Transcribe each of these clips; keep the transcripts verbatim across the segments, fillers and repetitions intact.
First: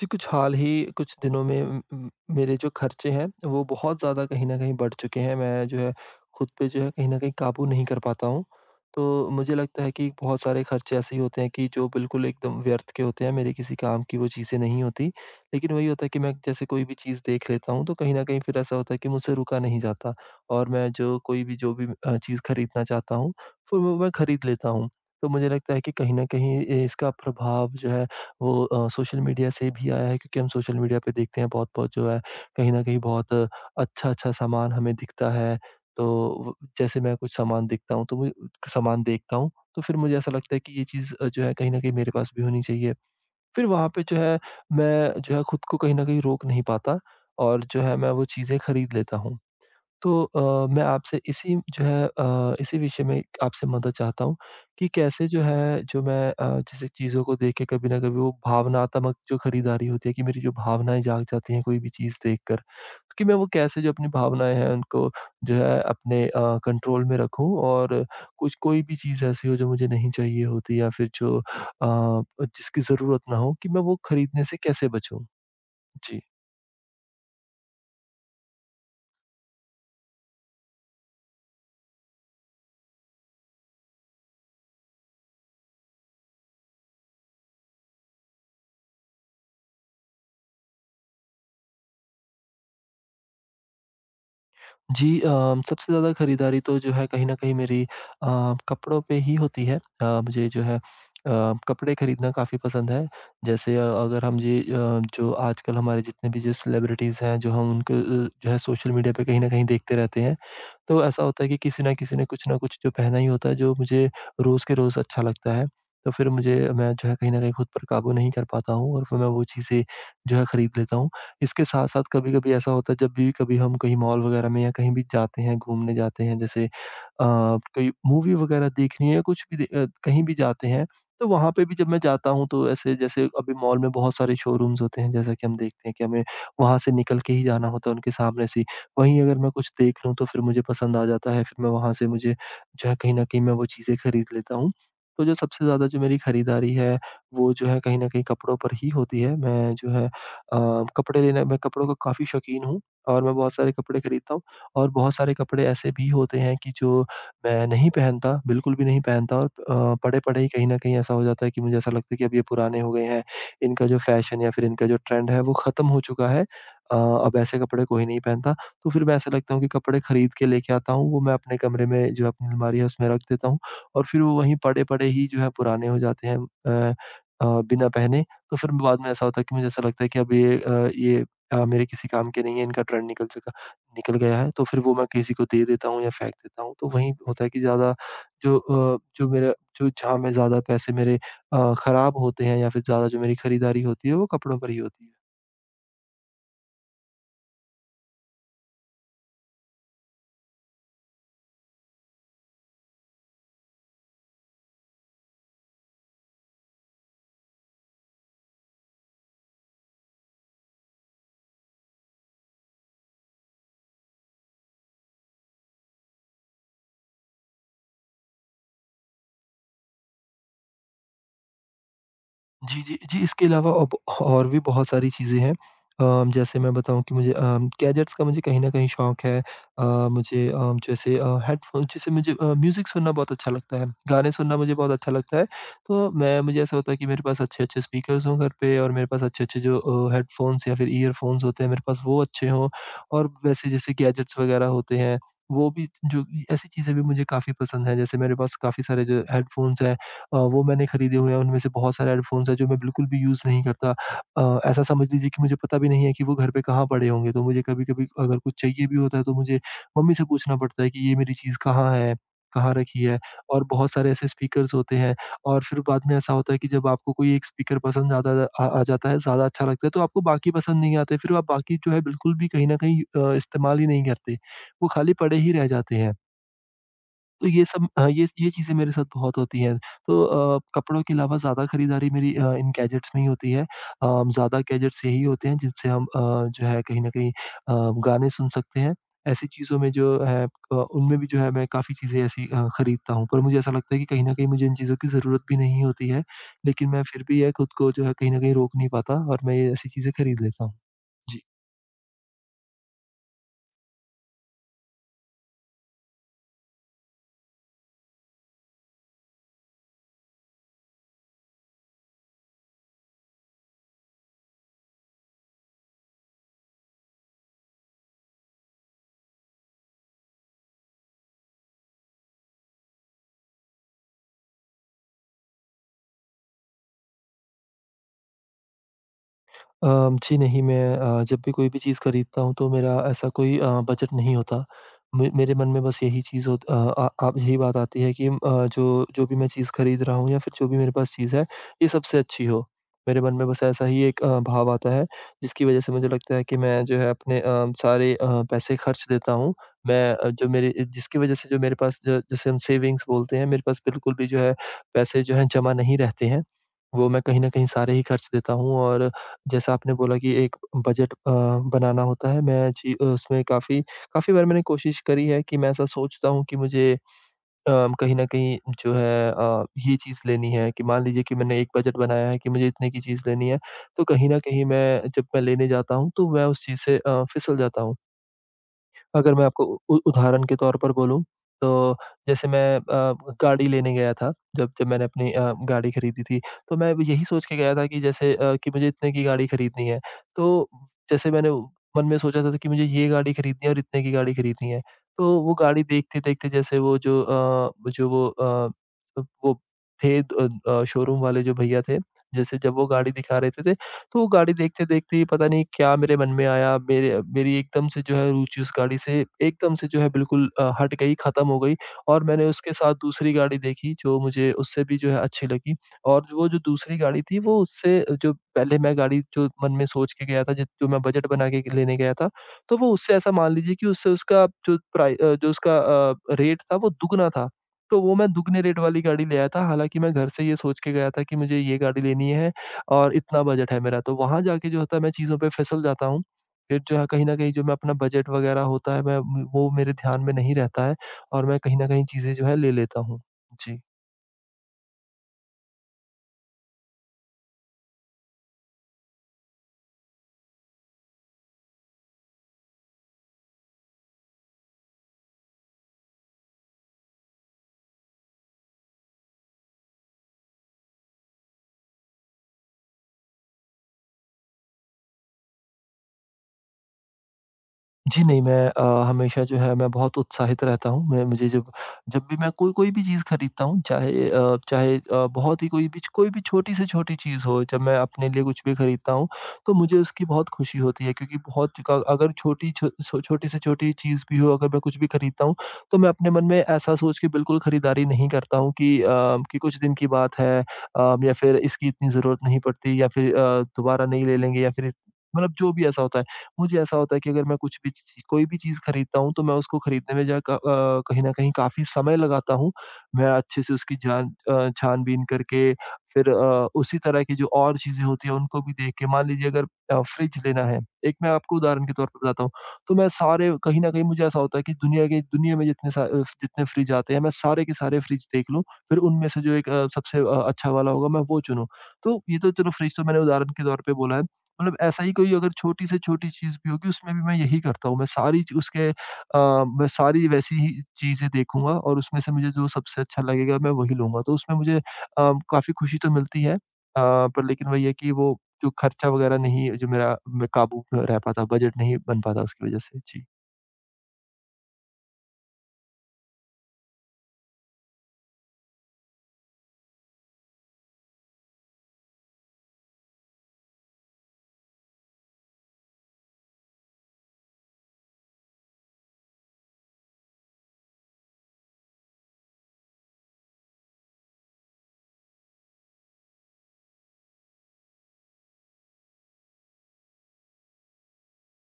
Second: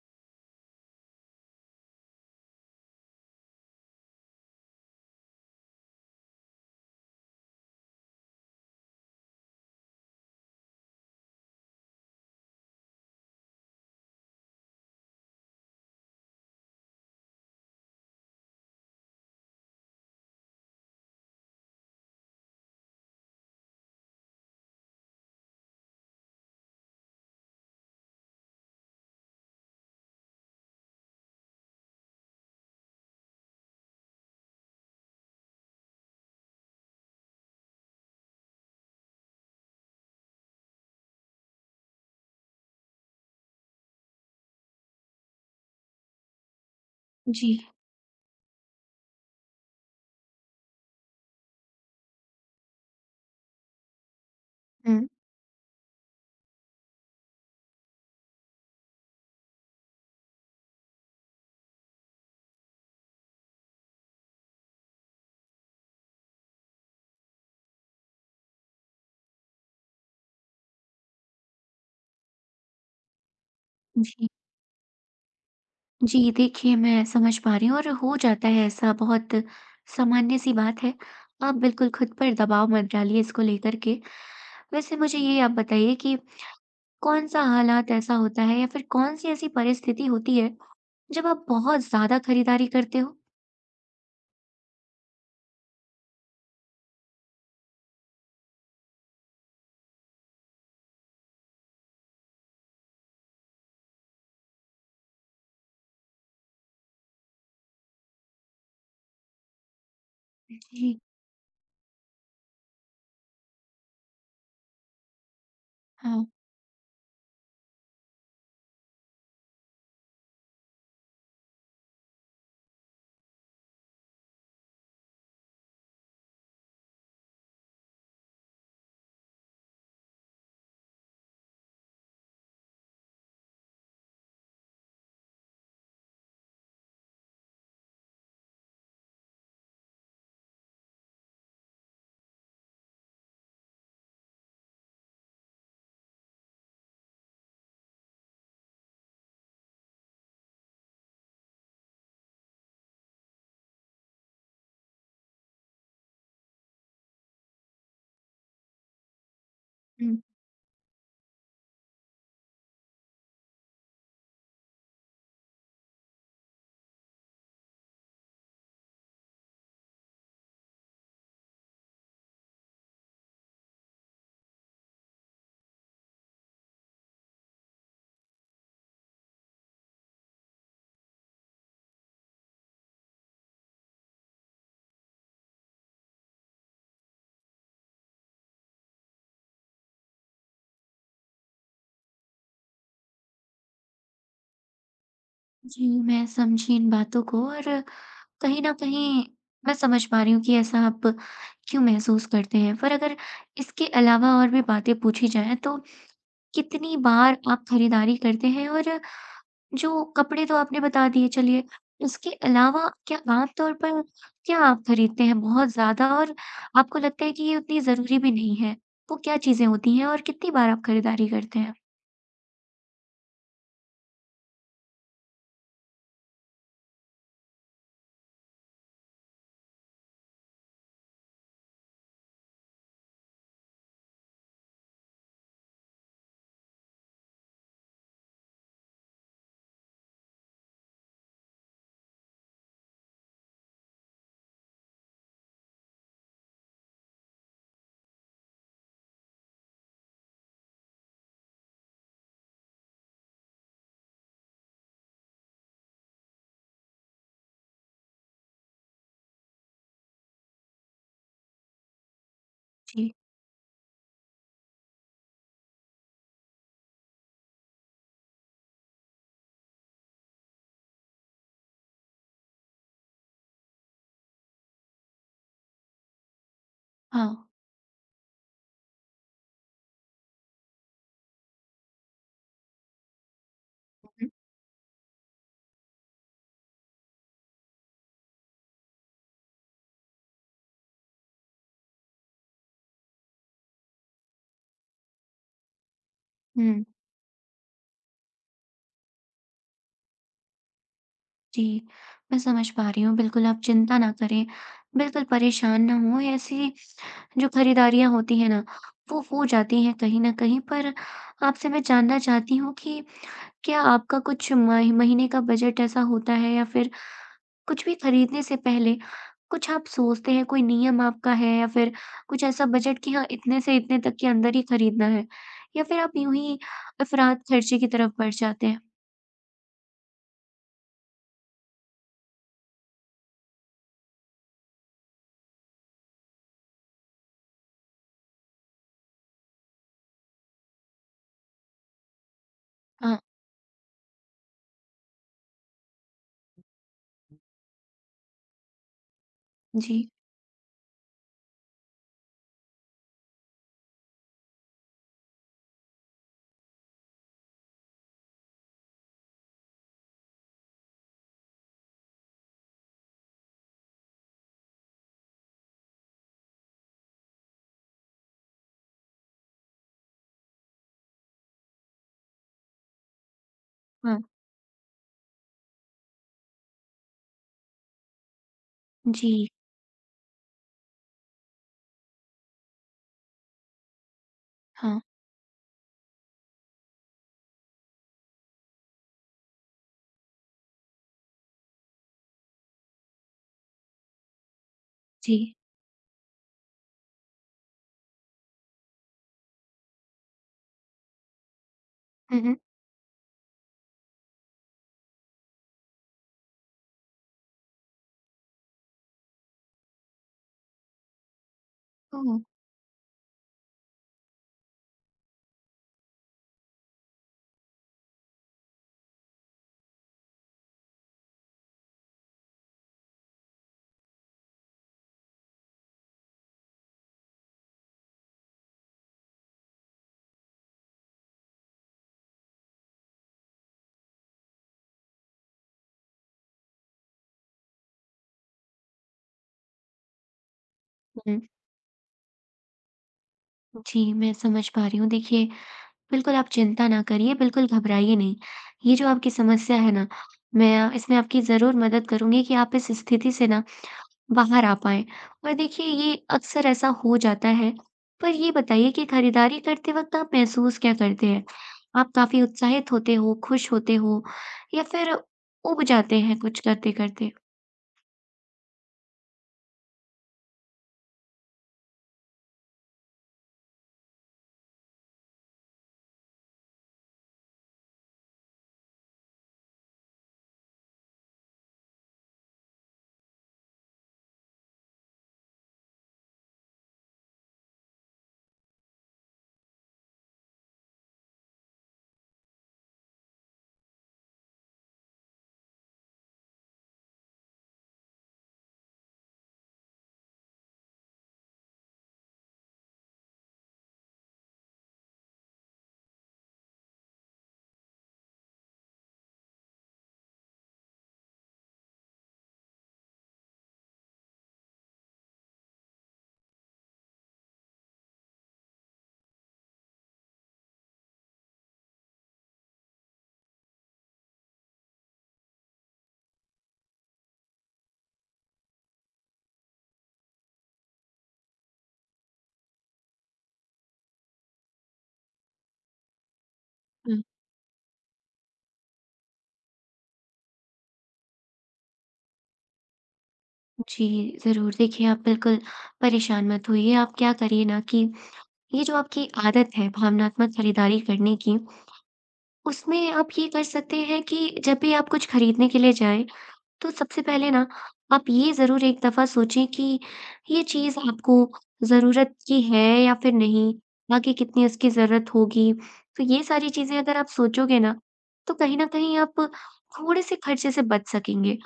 जी, कुछ हाल ही कुछ दिनों में म म मेरे जो खर्चे हैं, वो बहुत ज़्यादा कहीं न कहीं बढ़ चुके हैं। मैं जो है खुद पे जो है कहीं न कहीं काबू नहीं कर पाता हूँ। तो मुझे लगता है कि बहुत सारे खर्चे ऐसे ही होते हैं कि जो बिल्कुल एकदम व्यर्थ के होते हैं, मेरे किसी काम की वो चीज़ें नहीं होती। लेकिन वही होता है कि मैं जैसे कोई भी चीज़ देख लेता हूँ, तो कहीं न कहीं फिर ऐसा होता है कि मुझसे रुका नहीं जाता और मैं जो कोई भी जो भी अ, चीज़ खरीदना चाहता हूँ, फिर वो मैं खरीद लेता हूँ। तो मुझे लगता है कि कहीं न कहीं ए, इसका प्रभाव जो है वो अ, सोशल मीडिया से भी आया है क्योंकि हम सोशल मीडिया पे देखते हैं बहुत-बहुत जो है कहीं न कहीं बहुत अच्छा-अच्छा सामान हमें दिखता है। तो व जैसे मैं कुछ सामान दिखता हूँ तो मुझे सामान देखता हूँ, तो फिर मुझे ऐसा लगता है कि ये चीज़ अ, जो है कहीं न कहीं मेरे पास भी होनी चाहिए। फिर वहाँ पे जो है मैं जो है खुद को कहीं न कहीं रोक नहीं पाता जी। और जो है मैं वो चीज़ें खरीद लेता हूँ। तो अ, मैं आपसे इसी जो है अ, इसी विषय में आपसे मदद चाहता हूँ कि हुँ। कैसे जो है जो मैं अ, जैसे चीज़ों को देख के कभी ना कभी वो भावनात्मक जो खरीदारी होती है कि मेरी जो भावनाएँ जाग जाती हैं कोई भी चीज़ देखकर, तो कि मैं वो कैसे जो अपनी भावनाएँ हैं उनको जो है अपने अ, कंट्रोल में रखूँ और कुछ कोई भी चीज़ ऐसी हो जो मुझे नहीं चाहिए होती या फिर जो अ, जिसकी ज़रूरत ना हो कि मैं वो जी। खरीदने से कैसे बचूँ? जी। जी, देखिए मैं समझ पा रही हूँ और हो जाता है ऐसा, बहुत सामान्य-सी बात है। आप बिल्कुल खुद पर दबाव मत डालिए इसको लेकर के। वैसे मुझे ये आप बताइए कि कौन-सा हालात ऐसा होता है या फिर कौन-सी ऐसी परिस्थिति होती है जब आप बहुत ज़्यादा खरीदारी करते हो? जी अ, सबसे ज़्यादा खरीदारी तो जो है कहीं न कहीं मेरी अ, कपड़ों पे ही होती है। अ, मुझे जो है अ, कपड़े खरीदना काफ़ी पसंद है। जैसे अ, अगर हम जी अ, जो आजकल हमारे जितने भी जो सेलिब्रिटीज़ हैं, जो हम उनको अ, जो है सोशल मीडिया पे कहीं न कहीं देखते रहते हैं। जी, तो ऐसा होता है कि किसी न किसी ने कुछ न कुछ जो पहना ही होता है, जो मुझे रोज़ के रोज़ अच्छा लगता है। तो हाँ। फिर मुझे मैं जो है कहीं न कहीं खुद पर काबू नहीं कर पाता हूँ और फिर मैं वो चीज़ें जो है खरीद लेता हूँ। इसके साथ-साथ कभी-कभी ऐसा होता है जब भी कभी हम कहीं मॉल वगैरह में या कहीं भी जाते हैं, घूमने जाते हैं जैसे अ, कोई मूवी वगैरह देखनी है, या कुछ भी दे अ, कहीं भी जाते हैं, तो वहाँ पे भी जब मैं जाता हूँ तो ऐसे जैसे अभी मॉल में बहुत सारे शोरूम्स होते हैं जैसा कि हम देखते हैं कि हमें वहाँ से निकल के ही जाना होता है उनके सामने से ही। वहीं अगर मैं कुछ देख लूँ तो फिर मुझे पसंद आ जाता है, फिर मैं वहाँ से मुझे जो है कहीं न कहीं मैं वो चीज़ें खरीद लेता हूँ। तो जो सबसे ज़्यादा जो मेरी खरीदारी है, वो जो है कहीं न कहीं कपड़ों पर ही होती है। मैं जो है अ, कपड़े लेने मैं कपड़ों का काफ़ी शौकीन हूँ और मैं बहुत सारे कपड़े खरीदता हूँ और बहुत सारे कपड़े ऐसे भी होते हैं कि जो मैं नहीं पहनता, बिल्कुल भी नहीं पहनता और अ, पड़े-पड़े ही कहीं न कहीं ऐसा हो जाता है कि मुझे ऐसा लगता है कि अब ये पुराने हो गए हैं। इनका जो फ़ैशन या फिर इनका जो ट्रेंड है वो ख़त्म हो चुका है। अ, अब ऐसे कपड़े कोई नहीं पहनता। तो फिर मैं ऐसा लगता हूँ कि कपड़े खरीद के लेके आता हूँ, वो मैं अपने कमरे में जो अपनी अलमारी है उसमें रख देता हूँ और फिर वो वहीं पड़े-पड़े ही जो है पुराने हो जाते हैं अ अ, बिना पहने। तो फिर बाद में ऐसा होता है कि मुझे ऐसा लगता है कि अब ये अ, ये अ, मेरे किसी काम के नहीं है, इनका ट्रेंड निकल चुका निकल गया है, तो फिर वो मैं किसी को दे देता हूँ या फेंक देता हूँ। तो वहीं होता है कि ज़्यादा जो अ, जो मेरा जो जहाँ में ज़्यादा पैसे मेरे अ, खराब होते हैं या फिर ज़्यादा जो मेरी खरीदारी होती है, वो कपड़ों पर ही होती है। जी, मैं समझी इन बातों को और कहीं न कहीं मैं समझ पा रही हूँ कि ऐसा आप क्यों महसूस करते हैं। पर अगर इसके अलावा और भी बातें पूछी जाएँ, तो कितनी बार आप खरीदारी करते हैं? और जो कपड़े तो आपने बता दिए चलिए, उसके अलावा क्या आमतौर पर, क्या आप खरीदते हैं बहुत ज़्यादा और आपको लगता है कि ये उतनी ज़रूरी भी नहीं है? वो क्या चीज़ें होती हैं और कितनी बार आप खरीदारी करते हैं? जी, जी, जी, इसके अलावा अब और भी बहुत सारी चीज़ें हैं। अ, जैसे मैं बताऊँ कि मुझे अ, गैजेट्स का मुझे कहीं न कहीं शौक है। अ, मुझे अ, जैसे अ, हेडफ़ोन जैसे मुझे अ, म्यूज़िक सुनना बहुत अच्छा लगता है, गाने सुनना मुझे बहुत अच्छा लगता है। तो मैं मुझे ऐसा होता है कि मेरे पास अच्छे-अच्छे स्पीकर्स हों घर पे और मेरे पास अच्छे-अच्छे जो अ, हेडफ़ोन्स या फिर ईयरफ़ोन्स होते हैं मेरे पास वो अच्छे हों और वैसे जैसे गैजेट्स वग़ैरह होते हैं, वो भी जो ऐसी चीज़ें भी मुझे काफ़ी पसंद हैं। जैसे मेरे पास काफ़ी सारे जो हेडफ़ोन्स हैं अ, वो मैंने खरीदे हुए हैं, उनमें से बहुत सारे हेडफ़ोन्स हैं जो मैं बिल्कुल भी यूज़ नहीं करता। अ, ऐसा समझ लीजिए कि मुझे पता भी नहीं है कि वो घर पे कहाँ पड़े होंगे, तो मुझे कभी-कभी अगर कुछ चाहिए भी होता है तो मुझे मम्मी से पूछना पड़ता है कि ये मेरी चीज़ कहाँ है, कहाँ रखी जी, है? और बहुत सारे ऐसे स्पीकर्स होते हैं और फिर बाद में ऐसा होता है कि जब आपको कोई एक स्पीकर पसंद ज़्यादा आ आ जाता है, ज़्यादा अच्छा लगता है तो आपको बाकी पसंद नहीं आते, फिर आप बाकी जो है बिल्कुल भी कहीं न कहीं अ, इस्तेमाल ही नहीं करते। वो खाली पड़े ही रह जाते हैं। हाँ। तो ये सब अ, ये ये चीज़ें मेरे साथ बहुत होती हैं। तो अ, कपड़ों के अलावा ज़्यादा खरीदारी मेरी अ, इन गैजेट्स में ही होती है। अ, हुँ। ज़्यादा गैजेट्स यही होते हैं जिनसे हम अ, जो है कहीं न कहीं अ, गाने सुन सकते हैं। ऐसी चीज़ों में जो है अ, उनमें भी जो है मैं काफ़ी चीज़ें ऐसी अ, खरीदता हूँ। पर मुझे ऐसा लगता है कि कहीं न कहीं मुझे इन चीज़ों की ज़रूरत भी नहीं होती है। हुँ। लेकिन मैं फिर भी ये खुद को जो है कहीं न कहीं रोक नहीं पाता और मैं ये ऐसी चीज़ें खरीद लेता हूँ। जी। जी, मैं समझ पा रही हूँ। बिल्कुल आप चिंता ना करें, बिल्कुल परेशान ना हों। ऐसी जो खरीदारियाँ होती हैं ना, वो हो जाती हैं कहीं न कहीं। पर आपसे मैं जानना चाहती हूँ कि क्या आपका कुछ मही महीने का बजट ऐसा होता है या फिर कुछ भी खरीदने से पहले कुछ आप सोचते हैं, कोई नियम आपका है या फिर कुछ ऐसा बजट कि हाँ, इतने से इतने तक के अंदर ही खरीदना है? या फिर आप यूँ ही अफ़रात ख़र्चे की तरफ बढ़ जाते हैं? अम, जी नहीं, मैं अ, जब भी कोई भी चीज़ खरीदता हूँ तो मेरा ऐसा कोई अ, बजट नहीं होता। मे मेरे मन में बस यही चीज़ होत अ, आ आप यही बात आती है कि अ, जो जो भी मैं चीज़ खरीद रहा हूँ या फिर जो भी मेरे पास चीज़ है, ये सबसे अच्छी हो। हाँ, मेरे मन में बस ऐसा ही एक अ, भाव आता है, जिसकी वज़ह से मुझे लगता है कि मैं जो है अपने अ, सारे अ, पैसे खर्च देता हूँ। मैं जी। अ, जो मेरे जिसकी वज़ह से जो मेरे पास ज जिसे हम सेविंग्स बोलते हैं, मेरे पास बिल्कुल भी जो है पैसे जो हैं जमा नहीं रहते हैं। वो मैं कहीं न कहीं सारे ही खर्च देता हूँ और जैसा आपने बोला कि एक बजट अ, बनाना होता है, मैं जी अ, उसमें काफ़ी काफ़ी बार मैंने कोशिश करी है कि मैं ऐसा सोचता हूँ कि मुझे अ, कहीं न कहीं जो है अ, ये चीज़ लेनी है कि मान लीजिए कि मैंने एक बजट बनाया है कि मुझे इतने की चीज़ लेनी है, तो हाँ, कहीं न कहीं मैं जब मैं लेने जाता हूँ, तो मैं उस चीज़ से अ, फिसल जाता हूँ। अगर मैं जी। आपको उ उदाहरण के तौर पर बोलूँ, तो जैसे मैं अ, गाड़ी लेने गया था, जब जब हाँ, मैंने अपनी अ, गाड़ी खरीदी थी, तो मैं भी यही सोच के गया था कि जैसे अ, कि मुझे इतने की गाड़ी खरीदनी है। तो जैसे मैंने वो- मन में सोचा था कि मुझे ये गाड़ी खरीदनी है और इतने की गाड़ी खरीदनी है। तो जी। वो गाड़ी देखते-देखते जैसे वो जो अ, जो वो अ, वो थे अ अ, शोरूम वाले जो भैया थे, हुँ, हुँ। जैसे जब वो गाड़ी दिखा रहे थे तो वो गाड़ी देखते-देखते ही पता नहीं क्या मेरे मन में आया, मेरे मेरी एकदम से जो है रुचि उस गाड़ी से एकदम से जो है बिल्कुल अ, हट गई, खत्म हो गई और ओह! मैंने उसके साथ दूसरी गाड़ी देखी जो मुझे उससे भी जो है अच्छी लगी और वो जो दूसरी गाड़ी थी वो उससे जो पहले मैं गाड़ी जो मन में सोच के गया था, जित जो मैं बजट बना के लेने गया था, तो वो उससे ऐसा मान लीजिए कि उससे उसका जो प्राइ अ, जो उसका अ, रेट था वो दुगना था। तो वो मैं दुगने रेट वाली गाड़ी ले आया था, हालाँकि मैं घर से ये सोच के गया था कि मुझे ये गाड़ी लेनी है और इतना बजट है मेरा, तो वहाँ जाके जो होता है मैं चीज़ों पे फिसल जाता हूँ। फिर जो है कहीं न कहीं जो मैं अपना बजट वगैरह होता है मैं वो मेरे ध्यान में नहीं रहता है हुँ। और मैं कहीं न कहीं चीज़ें जो है ले लेता हूँ। जी। जी, मैं समझ पा रही हूँ। देखिए, बिल्कुल आप चिंता ना करिए, बिल्कुल घबराइए नहीं। ये जो आपकी समस्या है ना, मैं अ, इसमें आपकी ज़रूर मदद करूँगी कि आप इस स्थिति से ना बाहर आ पाएँ। और देखिए, ये अक्सर ऐसा हो जाता है। पर ये बताइए कि खरीदारी करते वक़्त आप महसूस क्या करते हैं? आप काफ़ी उत्साहित होते हो, खुश होते हो, या फिर ऊब जाते हैं कुछ करते-करते? जी, नहीं मैं अ, हमेशा जो है मैं बहुत उत्साहित रहता हूँ। मैं मुझे जब जब भी मैं कोई कोई भी चीज़ खरीदता हूँ चाहे अ, चाहे अ, बहुत ही कोई भी कोई भी छोटी से छोटी चीज़ हो जब मैं अपने लिए कुछ भी खरीदता हूँ, तो मुझे उसकी बहुत खुशी होती है क्योंकि बहुत क अगर छोटी छो छो छोटी से छोटी चीज़ भी हो अगर मैं कुछ भी खरीदता हूँ, तो मैं अपने मन में ऐसा सोच के बिल्कुल खरीदारी नहीं करता हूँ कि अ, कि कुछ दिन की बात है अ, या फिर इसकी इतनी ज़रूरत नहीं पड़ती या फिर अ, दोबारा नहीं ले लेंगे या फिर मतलब जो भी ऐसा होता है। मुझे ऐसा होता है कि अगर मैं कुछ भी चीज़ कोई भी चीज़ खरीदता हूँ, तो मैं उसको खरीदने में जा क अ, कहीं न कहीं काफ़ी समय लगाता हूँ। मैं अच्छे से उसकी जान अ, छान-बीन करके फिर अ, उसी तरह की जो और चीज़ें होती हैं, उनको भी देख के मान लीजिए अगर अ, फ्रिज लेना है, एक मैं आपको उदाहरण के तौर पर बताता हूँ, तो मैं सारे कहीं न कहीं मुझे ऐसा होता है कि दुनिया के दुनिया में जितने सा अ, जितने फ्रिज आते हैं, मैं सारे के सारे फ्रिज देख लूँ, फिर उनमें से जो एक अ, सबसे अ, अच्छा वाला होगा, मैं वो चुनूँ। तो ये तो चलो फ्रिज तो मैंने उदाहरण के तौर पे बोला है। मतलब ऐसा ही कोई अगर छोटी से छोटी चीज़ भी होगी उसमें भी मैं यही करता हूँ। मैं सारी च उसके अ, मैं सारी वैसी ही चीज़ें देखूँगा और उसमें से मुझे जो सबसे अच्छा लगेगा मैं वही लूँगा। तो उसमें मुझे अ, काफ़ी खुशी तो मिलती है। अ, हुँ। पर लेकिन वही है कि वो जो खर्चा वगैरह नहीं जो मेरा मैं काबू में रह पाता, बजट नहीं बन पाता उसकी वजह से। जी। जी, ज़रूर। देखिए, आप बिल्कुल परेशान मत होइए। आप क्या करिए ना कि ये जो आपकी आदत है भावनात्मक खरीदारी करने की, उसमें आप ये कर सकते हैं कि जब भी आप कुछ खरीदने के लिए जाएँ, तो सबसे पहले ना आप ये ज़रूर एक दफ़ा सोचें कि ये चीज़ आपको ज़रूरत की है या फिर नहीं, आगे कितनी उसकी ज़रूरत होगी। तो ये सारी चीज़ें अगर आप सोचोगे ना, तो कहीं न कहीं आप थोड़े-से खर्चे से बच सकेंगे।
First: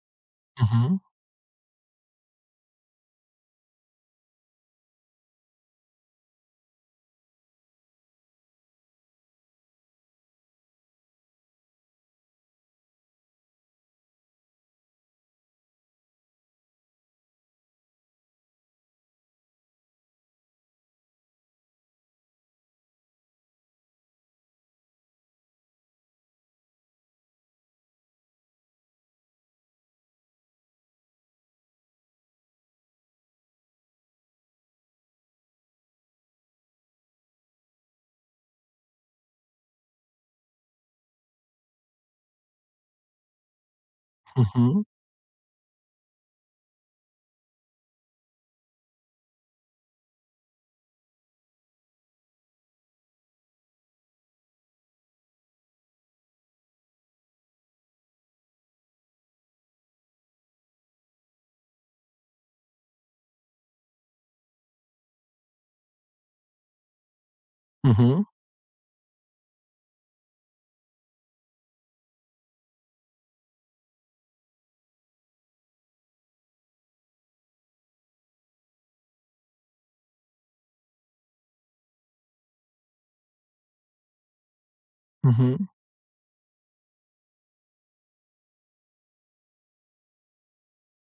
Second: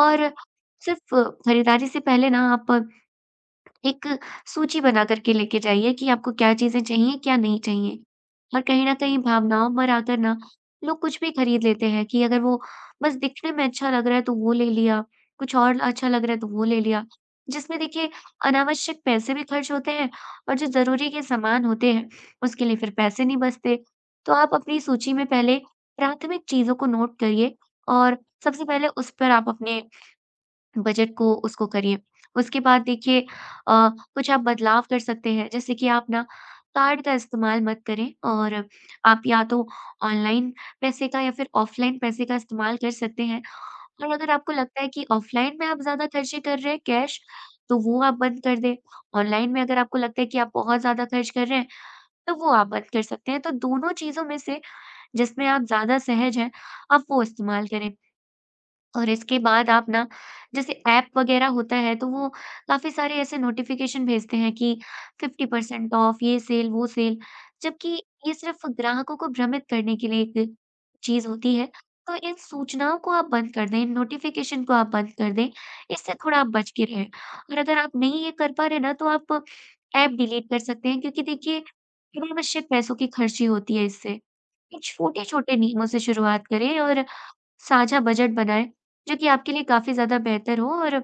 और हुँ, हुँ। सिर्फ़ खरीदारी से पहले ना आप एक सूची बना कर के लेके जाइए कि आपको क्या चीज़ें चाहिए, क्या नहीं चाहिए। और कहीं न कहीं भावनाओं पर आकर ना लोग कुछ भी खरीद लेते हैं कि अगर वो बस दिखने में अच्छा लग रहा है तो वो ले लिया, कुछ और अच्छा लग रहा है तो वो ले लिया। जिसमें देखिए, अनावश्यक पैसे भी खर्च होते हैं और जो ज़रूरी के सामान होते हैं, उसके लिए फिर पैसे नहीं बचते। तो आप अपनी सूची में पहले प्राथमिक चीज़ों को नोट करिए और सबसे पहले उस पर आप अपने बजट को उसको करिए। उसके बाद देखिए, अ, कुछ आप बदलाव कर सकते हैं, जैसे कि आप ना कार्ड का इस्तेमाल मत करें और आप या तो ऑनलाइन पैसे का या फिर ऑफ़लाइन पैसे का इस्तेमाल कर सकते हैं। और अगर हुँ, आपको लगता हुँ। है कि ऑफ़लाइन में आप ज़्यादा खर्चे कर रहे हैं कैश, तो वो आप बंद कर दें। ऑनलाइन में अगर आपको लगता है कि आप बहुत ज़्यादा खर्च कर रहे हैं, तो वो आप बंद कर सकते हैं। तो दोनों चीज़ों में से जिसमें आप ज़्यादा सहज हैं, आप वो इस्तेमाल करें। और इसके बाद आप ना, जैसे ऐप वगैरह होता है तो वो काफ़ी सारे ऐसे नोटिफ़िकेशन भेजते हैं कि फ़िफ़्टी परसेंट ऑफ, ये सेल, वो सेल, जबकि हुँ, हुँ। ये सिर्फ़ ग्राहकों को भ्रमित करने के लिए एक चीज़ होती है। तो इन सूचनाओं को आप बंद कर दें, इन नोटिफ़िकेशन को आप बंद कर दें, इससे थोड़ा आप बच के रहें। और अगर आप नहीं ये कर पा रहे ना, तो आप ऐप डिलीट कर सकते हैं, क्योंकि देखिए, अनावश्यक पैसों की खर्ची होती है इससे। इन हुँ, छोटे-छोटे हुँ। नियमों से शुरुआत करें और साझा बजट बनाएँ, जो कि आपके लिए काफ़ी ज़्यादा बेहतर हो और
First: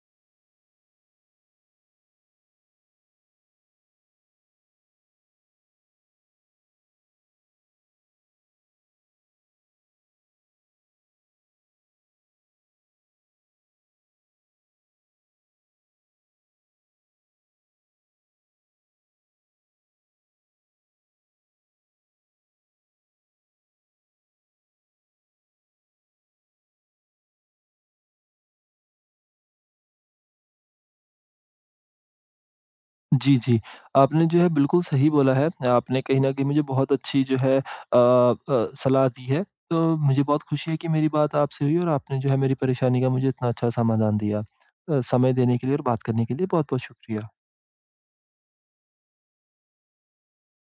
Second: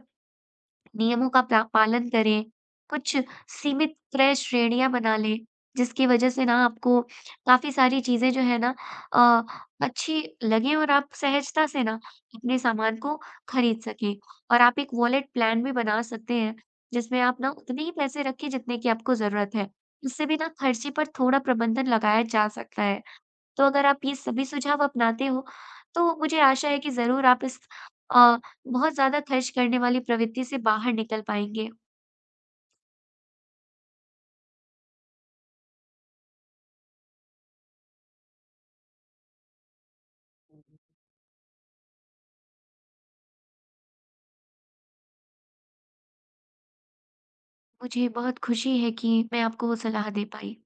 नियमों का पा पालन करें। कुछ सीमित क्रय श्रेणियाँ बना लें, जिसकी वजह से ना आपको काफ़ी सारी चीज़ें जो है ना, अ, अच्छी लगें और आप सहजता से ना अपने सामान को खरीद सकें। और आप एक वॉलेट प्लान भी बना सकते हैं, जिसमें आप ना उतने ही पैसे रखें जितने की आपको ज़रूरत है। इससे भी ना खर्चे पर थोड़ा प्रबंधन लगाया जा सकता है। तो अगर आप ये सभी सुझाव अपनाते हो, तो मुझे आशा है कि ज़रूर आप इस अ, बहुत ज़्यादा खर्च करने वाली प्रवृत्ति से बाहर निकल पाएँगे। जी, जी। आपने जो है बिल्कुल सही बोला है। आपने कहीं न कहीं मुझे बहुत अच्छी जो है अ अ, सलाह दी है। तो मुझे बहुत खुशी है कि मेरी बात आपसे हुई और आपने जो है मेरी परेशानी का मुझे इतना अच्छा समाधान दिया। अ, समय देने के लिए और बात करने के लिए बहुत-बहुत शुक्रिया। मुझे बहुत खुशी है कि मैं आपको वो सलाह दे पाई।